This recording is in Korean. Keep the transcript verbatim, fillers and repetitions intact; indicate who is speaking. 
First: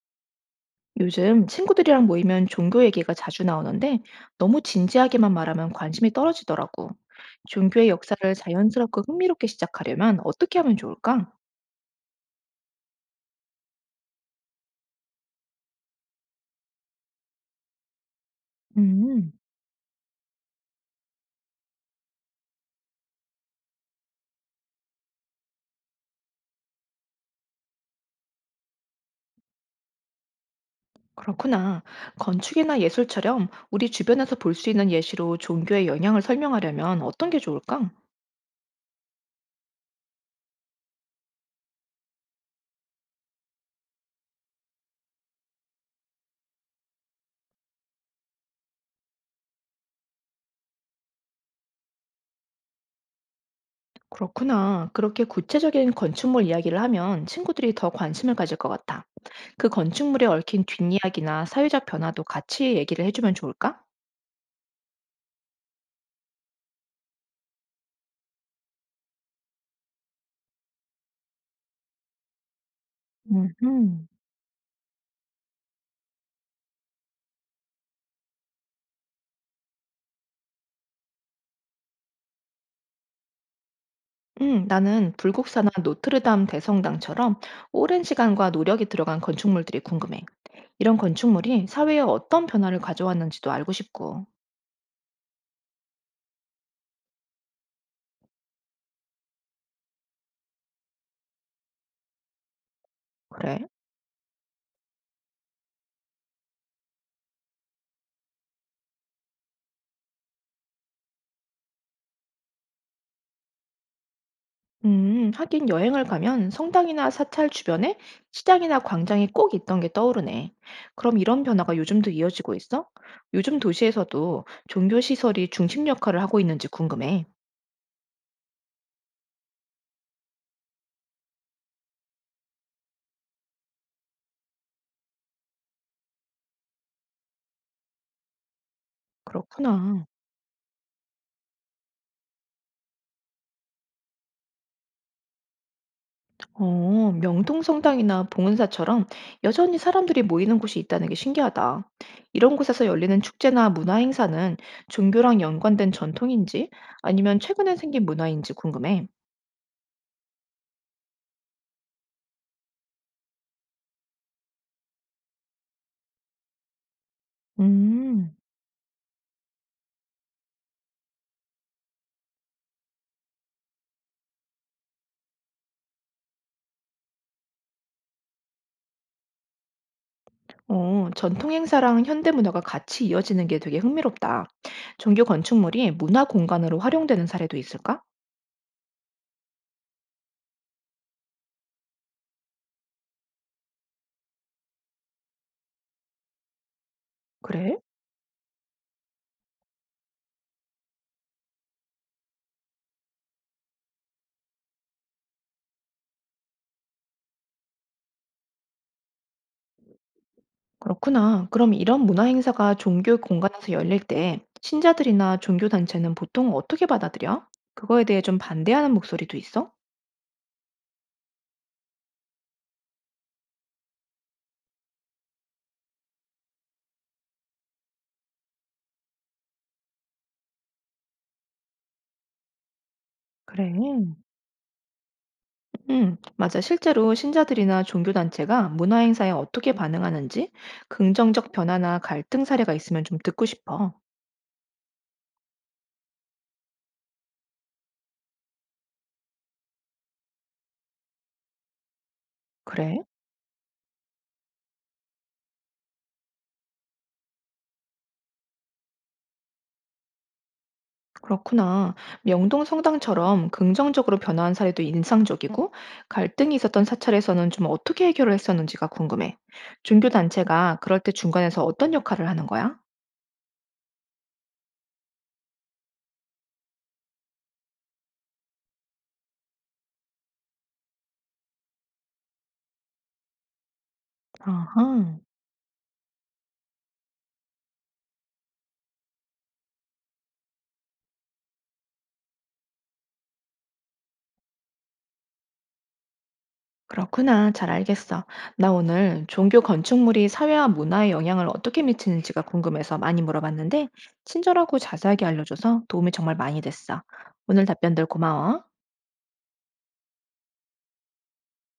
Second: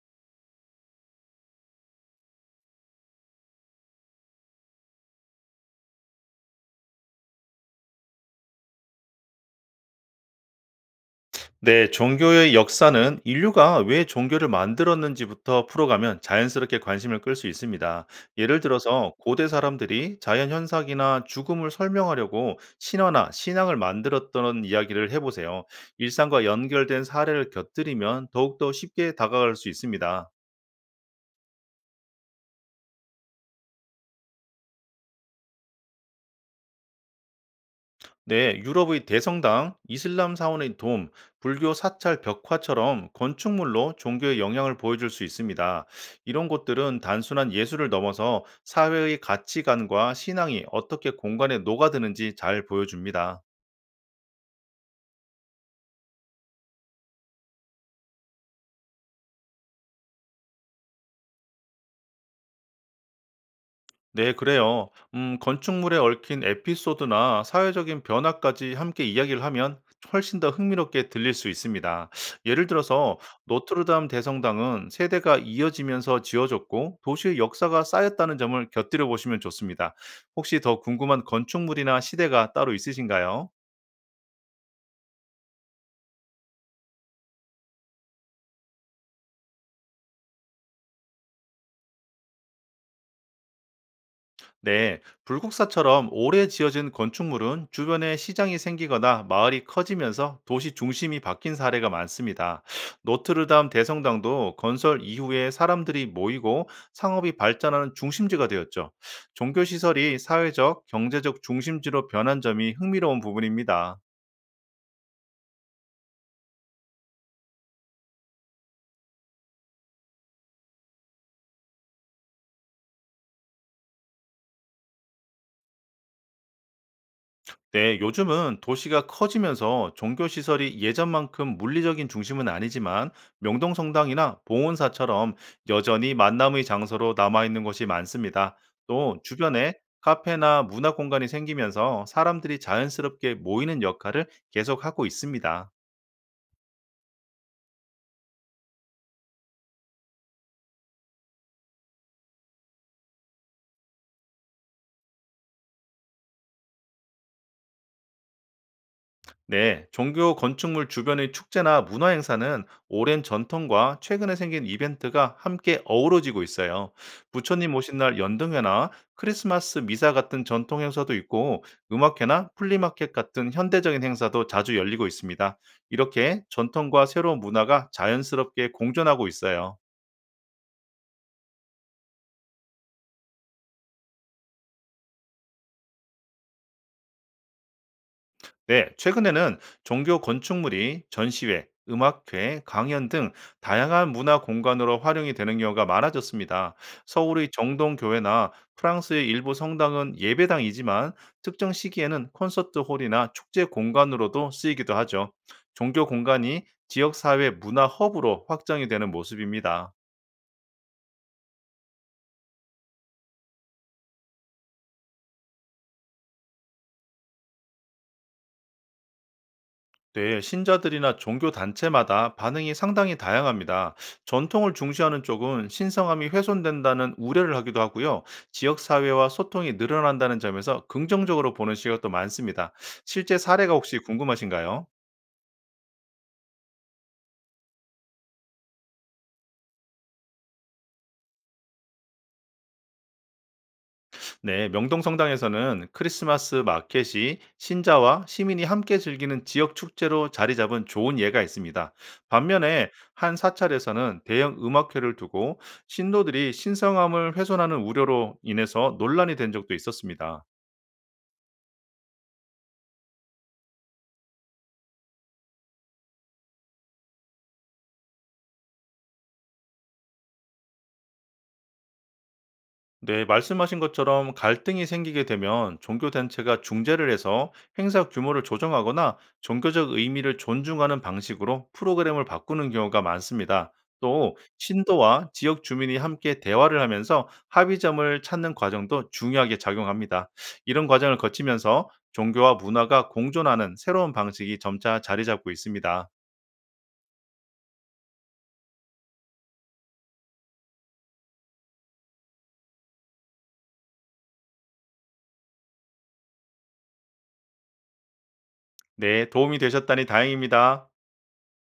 Speaker 1: 요즘 친구들이랑 모이면 종교 얘기가 자주 나오는데 너무 진지하게만 말하면 관심이 떨어지더라고. 종교의 역사를 자연스럽고 흥미롭게 시작하려면 어떻게 하면 좋을까?
Speaker 2: 네, 종교의 역사는 인류가 왜 종교를 만들었는지부터 풀어가면 자연스럽게 관심을 끌 수 있습니다. 예를 들어서
Speaker 1: 음,
Speaker 2: 고대 사람들이 자연 현상이나 죽음을 설명하려고 신화나 신앙을 만들었던 이야기를 해보세요. 일상과 연결된 사례를 곁들이면 더욱더 쉽게 다가갈 수 있습니다.
Speaker 1: 그렇구나. 건축이나 예술처럼 우리 주변에서 볼 수 있는 예시로 종교의 영향을 설명하려면 어떤 게 좋을까?
Speaker 2: 네, 유럽의 대성당, 이슬람 사원의 돔, 불교 사찰 벽화처럼 건축물로 종교의 영향을 보여줄 수 있습니다. 이런 곳들은 단순한 예술을 넘어서 사회의 가치관과 신앙이 어떻게 공간에 녹아드는지 잘 보여줍니다.
Speaker 1: 그렇구나. 그렇게 구체적인 건축물 이야기를 하면 친구들이 더 관심을 가질 것 같아. 그 건축물에 얽힌 뒷이야기나 사회적 변화도 같이 얘기를 해주면 좋을까?
Speaker 2: 네, 그래요. 음, 건축물에 얽힌 에피소드나 사회적인 변화까지 함께 이야기를 하면 훨씬 더 흥미롭게 들릴 수 있습니다. 예를 들어서
Speaker 1: 음.
Speaker 2: 노트르담 대성당은 세대가 이어지면서 지어졌고 도시의 역사가 쌓였다는 점을 곁들여 보시면 좋습니다. 혹시 더 궁금한 건축물이나 시대가 따로 있으신가요?
Speaker 1: 음, 나는 불국사나 노트르담 대성당처럼 오랜 시간과 노력이 들어간 건축물들이 궁금해. 이런 건축물이 사회에 어떤 변화를 가져왔는지도 알고 싶고.
Speaker 2: 네, 불국사처럼 오래 지어진 건축물은 주변에 시장이 생기거나 마을이 커지면서 도시 중심이 바뀐 사례가 많습니다.
Speaker 1: 그래?
Speaker 2: 노트르담 대성당도 건설 이후에 사람들이 모이고 상업이 발전하는 중심지가 되었죠. 종교시설이 사회적, 경제적 중심지로 변한 점이 흥미로운 부분입니다.
Speaker 1: 음, 하긴 여행을 가면 성당이나 사찰 주변에 시장이나 광장이 꼭 있던 게 떠오르네. 그럼 이런 변화가 요즘도 이어지고 있어? 요즘 도시에서도 종교시설이 중심 역할을 하고 있는지 궁금해.
Speaker 2: 네, 요즘은 도시가 커지면서 종교시설이 예전만큼 물리적인 중심은 아니지만 명동성당이나 봉온사처럼 여전히 만남의 장소로 남아있는 곳이 많습니다. 또 주변에
Speaker 1: 그렇구나.
Speaker 2: 카페나 문화 공간이 생기면서 사람들이 자연스럽게 모이는 역할을 계속하고 있습니다.
Speaker 1: 어, 명동성당이나 봉은사처럼 여전히 사람들이 모이는 곳이 있다는 게 신기하다. 이런 곳에서 열리는 축제나 문화 행사는 종교랑 연관된 전통인지 아니면 최근에 생긴 문화인지 궁금해.
Speaker 2: 네, 종교 건축물 주변의 축제나 문화 행사는 오랜 전통과 최근에 생긴 이벤트가 함께 어우러지고 있어요. 부처님 오신 날
Speaker 1: 음,
Speaker 2: 연등회나 크리스마스 미사 같은 전통 행사도 있고 음악회나 플리마켓 같은 현대적인 행사도 자주 열리고 있습니다. 이렇게 전통과 새로운 문화가 자연스럽게 공존하고 있어요.
Speaker 1: 어, 전통 행사랑 현대 문화가 같이 이어지는 게 되게 흥미롭다. 종교 건축물이 문화 공간으로 활용되는 사례도 있을까?
Speaker 2: 네, 최근에는 종교 건축물이 전시회, 음악회, 강연 등 다양한 문화 공간으로 활용이 되는 경우가 많아졌습니다. 서울의
Speaker 1: 그래?
Speaker 2: 정동교회나 프랑스의 일부 성당은 예배당이지만 특정 시기에는 콘서트 홀이나 축제 공간으로도 쓰이기도 하죠. 종교 공간이 지역 사회 문화 허브로 확장이 되는 모습입니다.
Speaker 1: 그렇구나. 그럼 이런 문화 행사가 종교 공간에서 열릴 때 신자들이나 종교 단체는 보통 어떻게 받아들여? 그거에 대해 좀 반대하는 목소리도 있어?
Speaker 2: 네, 신자들이나 종교 단체마다 반응이 상당히 다양합니다. 전통을 중시하는 쪽은 신성함이 훼손된다는 우려를 하기도 하고요. 지역 사회와 소통이 늘어난다는 점에서 긍정적으로 보는 시각도 많습니다. 실제
Speaker 1: 그래.
Speaker 2: 사례가 혹시 궁금하신가요?
Speaker 1: 응, 맞아. 실제로 신자들이나 종교 단체가 문화 행사에 어떻게 반응하는지 긍정적 변화나 갈등 사례가 있으면 좀 듣고 싶어.
Speaker 2: 네, 명동성당에서는 크리스마스 마켓이 신자와 시민이 함께 즐기는 지역 축제로 자리 잡은 좋은 예가 있습니다. 반면에
Speaker 1: 그래.
Speaker 2: 한 사찰에서는 대형 음악회를 두고 신도들이 신성함을 훼손하는 우려로 인해서 논란이 된 적도 있었습니다.
Speaker 1: 그렇구나. 명동 성당처럼 긍정적으로 변화한 사례도 인상적이고, 갈등이 있었던 사찰에서는 좀 어떻게 해결을 했었는지가 궁금해. 종교단체가 그럴 때 중간에서 어떤 역할을 하는 거야?
Speaker 2: 네, 말씀하신 것처럼 갈등이 생기게 되면 종교단체가 중재를 해서 행사 규모를 조정하거나 종교적 의미를 존중하는 방식으로 프로그램을 바꾸는 경우가 많습니다. 또,
Speaker 1: 아하.
Speaker 2: 신도와 지역 주민이 함께 대화를 하면서 합의점을 찾는 과정도 중요하게 작용합니다. 이런 과정을 거치면서 종교와 문화가 공존하는 새로운 방식이 점차 자리 잡고 있습니다.
Speaker 1: 그렇구나. 잘 알겠어. 나 오늘 종교 건축물이 사회와 문화에 영향을 어떻게 미치는지가 궁금해서 많이 물어봤는데, 친절하고 자세하게 알려줘서 도움이 정말 많이 됐어. 오늘 답변들 고마워.
Speaker 2: 네, 도움이 되셨다니 다행입니다.